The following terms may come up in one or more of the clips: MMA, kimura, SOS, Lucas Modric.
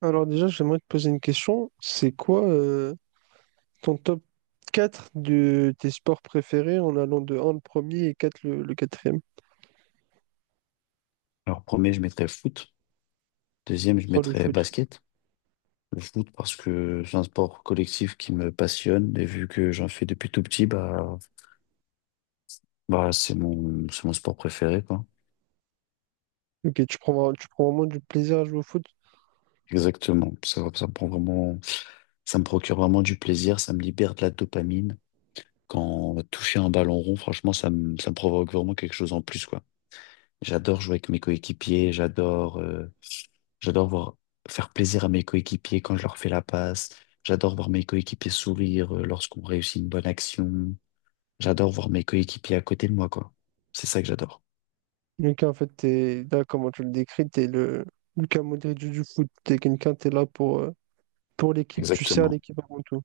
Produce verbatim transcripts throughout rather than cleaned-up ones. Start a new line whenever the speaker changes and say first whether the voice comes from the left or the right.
right: Alors déjà, j'aimerais te poser une question. C'est quoi euh, ton top quatre de tes sports préférés en allant de un le premier et quatre le, le quatrième?
left: Alors, premier, je mettrais foot. Deuxième, je
right: Sur le
left: mettrais
right: foot.
left: basket. Le foot parce que c'est un sport collectif qui me passionne et vu que j'en fais depuis tout petit, bah, bah, c'est mon, c'est mon sport préféré, quoi.
right: Ok, tu prends, vra- tu prends vraiment du plaisir à jouer au foot.
left: Exactement. Ça, ça me prend vraiment, ça me procure vraiment du plaisir, ça me libère de la dopamine. Quand toucher un ballon rond, franchement, ça me, ça me provoque vraiment quelque chose en plus, quoi. J'adore jouer avec mes coéquipiers, j'adore euh, j'adore voir faire plaisir à mes coéquipiers quand je leur fais la passe. J'adore voir mes coéquipiers sourire euh, lorsqu'on réussit une bonne action. J'adore voir mes coéquipiers à côté de moi, quoi. C'est ça que j'adore.
right: Lucas, en fait, t'es là, comment tu le décris, t'es le Lucas Modric du du foot. T'es quelqu'un, t'es là pour, euh, pour l'équipe, tu sers
left: Exactement,
right: l'équipe avant tout.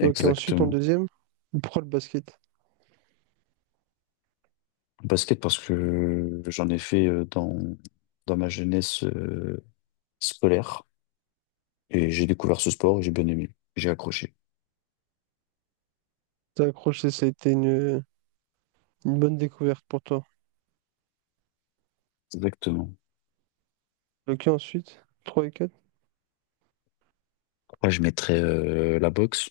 right: Ok, ensuite, en deuxième, pourquoi le basket?
left: Basket parce que j'en ai fait euh, dans dans ma jeunesse euh, scolaire, et j'ai découvert ce sport et j'ai bien aimé. J'ai accroché.
right: T'as accroché, ça a été une, une bonne découverte pour toi.
left: Exactement.
right: Ok, ensuite, trois et quatre.
left: Pourquoi je mettrais euh, la boxe?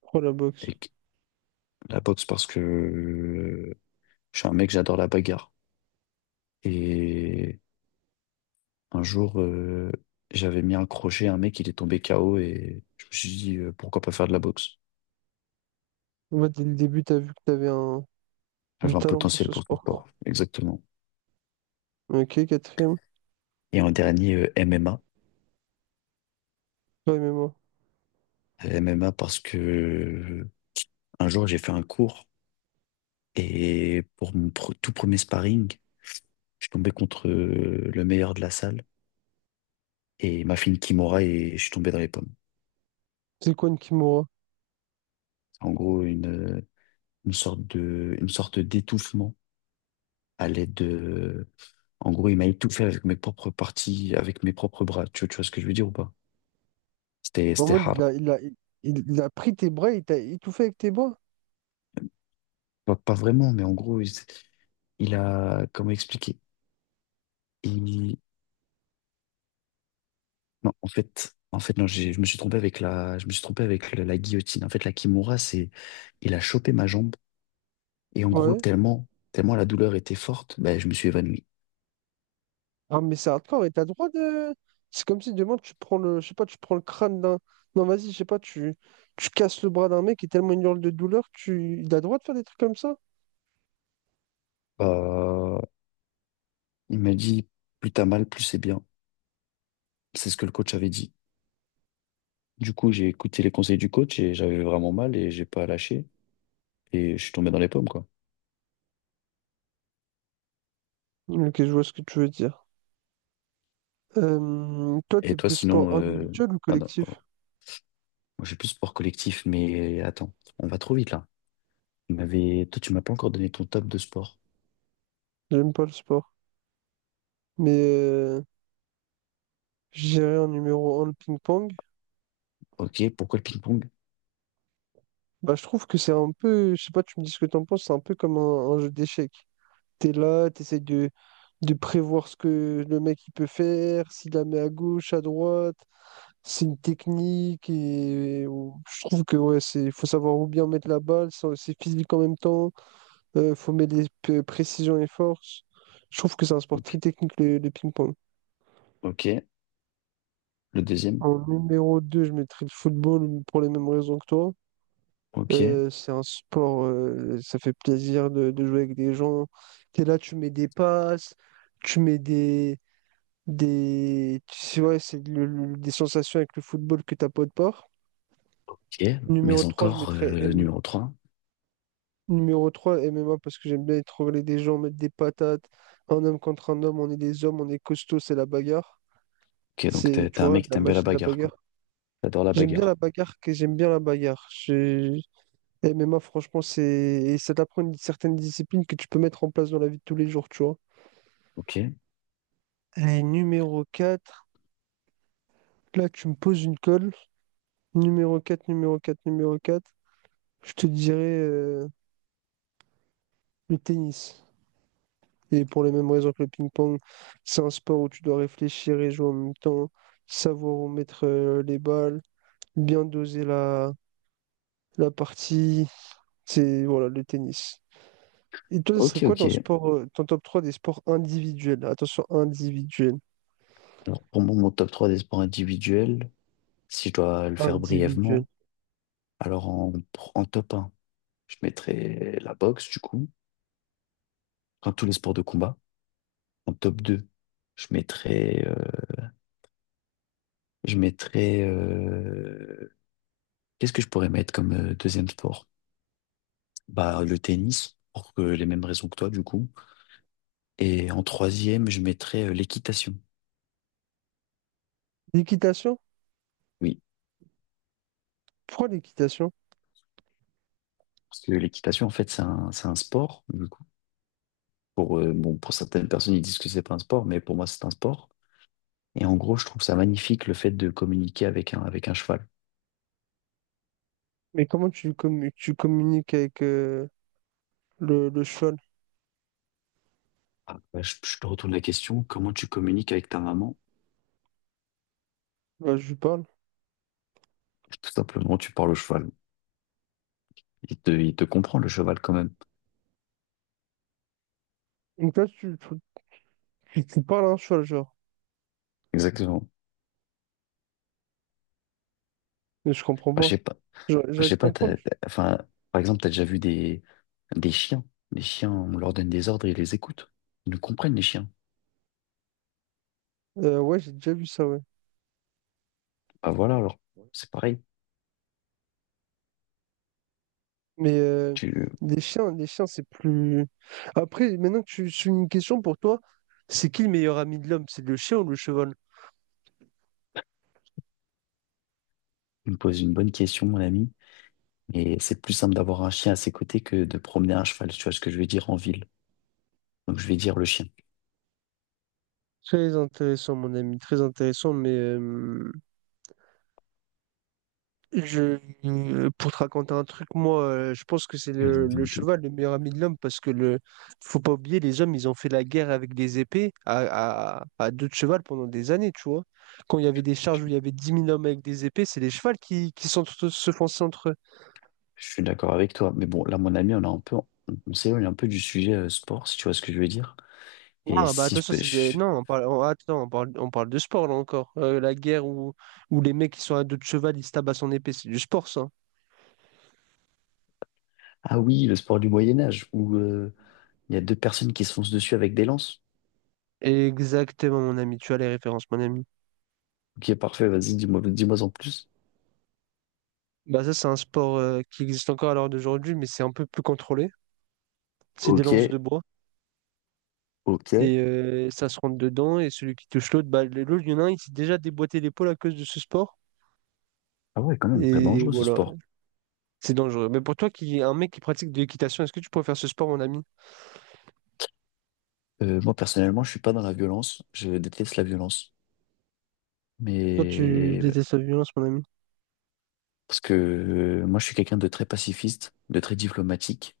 right: trois la
left: Et
right: boxe.
left: que- la boxe parce que je suis un mec, j'adore la bagarre. Et un jour, euh, j'avais mis un crochet un mec, il est tombé K O et je me suis dit, euh, pourquoi pas faire de la boxe?
right: Moi, dès le début, t'as vu que t'avais un... du
left: J'avais un
right: talent pour
left: potentiel
right: ce
left: pour ce
right: sport, quoi.
left: sport, exactement.
right: Ok, quatrième,
left: Et en dernier, euh, M M A.
right: toi et moi.
left: Euh, M M A parce que euh, un jour, j'ai fait un cours et pour mon pr- tout premier sparring, je suis tombé contre euh, le meilleur de la salle et il m'a fait une kimura et je suis tombé dans les pommes.
right: C'est quoi une kimura?
left: En gros, une, euh, une sorte de, une sorte d'étouffement à l'aide de... En gros, il m'a étouffé avec mes propres parties, avec mes propres bras. Tu, vois tu vois ce que je veux dire ou pas? C'était,
right: En
left: c'était
right: mode, il
left: hard.
right: a, il a, il, il a pris tes bras, il t'a étouffé avec tes bras?
left: Pas, pas vraiment, mais en gros, il, il a... Comment expliquer? Il... Non, en fait, en fait, non, j'ai- je me suis trompé avec la, je me suis trompé avec le- la guillotine. En fait, la kimura, c'est... Il a chopé ma jambe et en gros,
right: Ouais.
left: tellement, tellement la douleur était forte, ben, je me suis évanoui.
right: Ah, mais c'est hardcore et t'as le droit de. C'est comme si demain tu prends le. Je sais pas, tu prends le crâne d'un. Non, vas-y, je sais pas, tu... tu casses le bras d'un mec et tellement il hurle de douleur, tu. Il a le droit de faire des trucs comme ça?
left: Euh, il m'a dit, plus t'as mal, plus c'est bien. C'est ce que le coach avait dit. Du coup, j'ai écouté les conseils du coach et j'avais vraiment mal et j'ai pas lâché, et je suis tombé dans les pommes, quoi.
right: Ok, je vois ce que tu veux dire. Euh, Toi,
left: Et
right: t'es
left: toi,
right: plus sport
left: sinon, euh...
right: individuel ou
left: ah non,
right: collectif?
left: oh, moi, j'ai plus sport collectif, mais attends, on va trop vite là. Tu m'avais- Toi, tu m'as pas encore donné ton top de sport.
right: J'aime pas le sport. Mais euh, je dirais en numéro un le ping-pong.
left: Ok, pourquoi le ping-pong?
right: Bah, je trouve que c'est un peu, je sais pas, tu me dis ce que t'en penses, c'est un peu comme un, un jeu d'échecs. T'es là, t'essayes de, de prévoir ce que le mec il peut faire, s'il la met à gauche, à droite, c'est une technique et, ou- je trouve que ouais, c'est, faut savoir où bien mettre la balle, c'est c'est physique en même temps, euh, faut mettre les p- précisions et forces. Je trouve que c'est un sport
left: Ok,
right: très technique le, le ping-pong.
left: ok, le deuxième.
right: En numéro deux je mettrais le football pour les mêmes raisons que toi.
left: Ok,
right: Euh, c'est un sport, euh, ça fait plaisir de, de jouer avec des gens. T'es là, tu mets des passes, tu mets des, des, tu sais, ouais, c'est le- le- des sensations avec le football que t'as pas de part.
left: ok,
right: Numéro
left: mais
right: trois je
left: encore euh,
right: mettrais
left: le
right: M-
left: numéro trois.
right: numéro trois M M A parce que j'aime bien étrangler des gens, mettre des patates. Un homme contre un homme, on est des hommes, on est costaud, c'est la bagarre.
left: Ok, donc
right: C'est,
left: t'es
right: tu
left: t'es un
right: vois,
left: mec qui
right: la
left: t'aime bien
right: magie
left: la
right: de la
left: bagarre, quoi.
right: bagarre.
left: T'adores la
right: J'aime bien la
left: bagarre.
right: bagarre, que j'aime bien la bagarre. Et M M A, franchement, c'est... et ça t'apprend une certaine discipline que tu peux mettre en place dans la vie de tous les jours, tu vois.
left: Ok,
right: Allez, numéro quatre. Là, tu me poses une colle. Numéro quatre numéro quatre numéro quatre je te dirais euh, le tennis. Et pour les mêmes raisons que le ping-pong, c'est un sport où tu dois réfléchir et jouer en même temps, savoir où mettre euh, les balles, bien doser la, la partie. C'est voilà, le tennis. Et toi, ce
left: ok,
right: serait quoi ton
left: ok.
right: sport, euh, ton top trois des sports individuels? Attention, individuels.
left: Alors pour moi, mon top trois des sports individuels, si je dois le faire
right: Individuels.
left: brièvement, alors en, en top un je mettrais la boxe, du coup, enfin tous les sports de combat. En top deux, je mettrais, euh, je mettrais, euh, qu'est-ce que je pourrais mettre comme euh, deuxième sport? Bah, le tennis, pour que les mêmes raisons que toi, du coup. Et en troisième, je mettrais euh, l'équitation.
right: L'équitation?
left: Oui,
right: Pourquoi l'équitation?
left: parce que l'équitation, en fait, c'est un, c'est un sport, du coup. Pour, euh, bon, pour certaines personnes, ils disent que c'est pas un sport, mais pour moi, c'est un sport. Et en gros, je trouve ça magnifique le fait de communiquer avec un, avec un cheval.
right: Mais comment tu, commu- tu communiques avec euh, le, le cheval?
left: Ah, bah, je, je te retourne la question, comment tu communiques avec ta maman?
right: Là, je lui parle.
left: Tout simplement, tu parles au cheval. Il te, il te comprend, le cheval, quand même.
right: Donc là, tu, tu, tu- tu parles à un cheval, genre.
left: Exactement.
right: Mais je comprends
left: Enfin, je
right: pas.
left: sais pas. Enfin,
right: Genre,
left: je
right: j'arrive
left: sais
right: de
left: pas,
right: comprendre.
left: t'as- t'as- enfin, par exemple, tu as déjà vu des, des chiens. Les chiens, on leur donne des ordres et ils les écoutent. Ils nous comprennent, les chiens.
right: Euh, ouais, j'ai déjà vu ça, ouais.
left: Bah voilà, alors, c'est pareil.
right: Mais euh,
left: Tu
right: les chiens, les chiens, c'est plus. Après, maintenant que tu suis une question pour toi, c'est qui le meilleur ami de l'homme? C'est le chien ou le cheval?
left: tu me poses une bonne question, mon ami. Et c'est plus simple d'avoir un chien à ses côtés que de promener un cheval. Tu vois ce que je veux dire, en ville. Donc, je vais dire le chien.
right: Très intéressant, mon ami, très intéressant. Mais euh, je, euh, pour te raconter un truc, moi, euh, je pense que c'est
left: Vas-y,
right: le, le
left: dis-moi tout.
right: cheval le meilleur ami de l'homme parce que le, faut pas oublier, les hommes, ils ont fait la guerre avec des épées à, à, à deux de cheval pendant des années, tu vois. Quand il y avait des charges où il y avait dix mille hommes avec des épées, c'est les chevals qui, qui s'entre- se fonçaient entre eux.
left: Je suis d'accord avec toi. Mais bon, là, mon ami, on a un peu, on, on s'éloigne un peu du sujet euh, sport, si tu vois ce que je veux dire. Et
right: Ah, bah
left: si je
right: attention,
left: peux.
right: c'est des...
left: je-
right: Non, on parle... on- Attends, on parle... on parle de sport là encore. Euh, la guerre où... où les mecs qui sont à dos de cheval, ils se tapent à son épée, c'est du sport ça.
left: Ah oui, le sport du Moyen-Âge, où il y a deux personnes qui se foncent dessus avec des lances.
right: Exactement, mon ami, tu as les références, mon ami.
left: Ok, parfait, vas-y, dis-moi, dis-moi en plus.
right: Bah ça, c'est un sport euh, qui existe encore à l'heure d'aujourd'hui, mais c'est un peu plus contrôlé. C'est des
left: Ok,
right: lances de bois
left: ok.
right: et euh, ça se rentre dedans et celui qui touche l'autre, bah le- l'autre, il y en a un, il s'est déjà déboîté l'épaule à cause de ce sport.
left: Ah ouais, quand même, très
right: Et
left: dangereux ce
right: voilà,
left: sport.
right: c'est dangereux. Mais pour toi, qui un mec qui pratique de l'équitation, est-ce que tu pourrais faire ce sport, mon ami?
left: Euh, moi, personnellement, je suis pas dans la violence. Je déteste la violence.
right: Toi, tu
left: Mais
right: détestes la violence, mon ami.
left: parce que euh, moi, je suis quelqu'un de très pacifiste, de très diplomatique.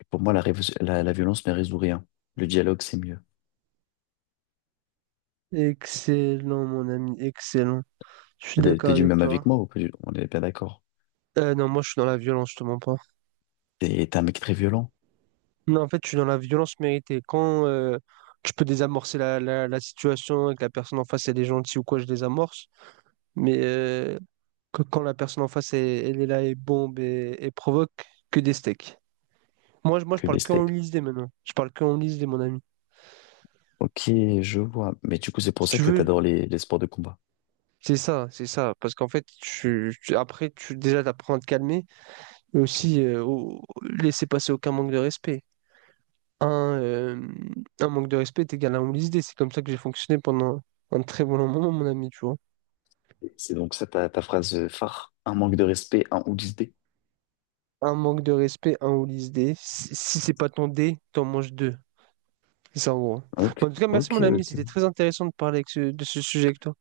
left: Et pour moi, la, révo- la, la violence ne résout rien. Le dialogue, c'est mieux.
right: Excellent, mon ami, excellent. Je suis
left: T'es
right: d'accord
left: t'es du
right: avec
left: même avec
right: toi.
left: moi ou pas du- On est bien d'accord.
right: Euh, non, moi, je suis dans la violence, je te mens pas.
left: T'es t'es un mec très violent,
right: Non, en fait, je suis dans la violence méritée. Quand euh, je peux désamorcer la, la, la situation et que la personne en face, elle est gentille ou quoi, je désamorce. Mais euh, que- quand la personne en face, elle, elle est là et bombe et, et provoque, que des steaks. Moi, je, moi, je
left: que
right: parle
left: des
right: que en
left: steaks.
right: lisdé maintenant. Je parle que en lisdé, mon ami.
left: Ok, je vois. Mais du coup, c'est
right: Si
left: pour ça
right: tu
left: que
right: veux,
left: t'adores les, les sports de combat.
right: c'est ça, c'est ça. Parce qu'en fait, tu, tu- après, tu déjà, t'apprends à te calmer. Mais aussi, euh, au- laisser passer aucun manque de respect. un, euh, un manque de respect est égal à un holisdé. C'est comme ça que j'ai fonctionné pendant un très bon moment, mon ami, tu vois.
left: C'est donc ça ta, ta phrase phare, un manque de respect, un ou dix dés.
right: Un manque de respect, un holisdé. Si, si c'est pas ton dé, t'en manges deux. C'est ça, en gros.
left: Ok,
right: Bon, en tout cas, merci,
left: ok,
right: mon ami.
left: ok.
right: C'était très intéressant de parler avec ce- de ce sujet avec toi.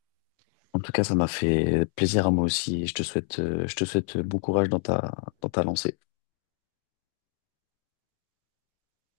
left: En tout cas, ça m'a fait plaisir à moi aussi. Je te souhaite, euh, je te souhaite bon courage dans ta, dans ta lancée.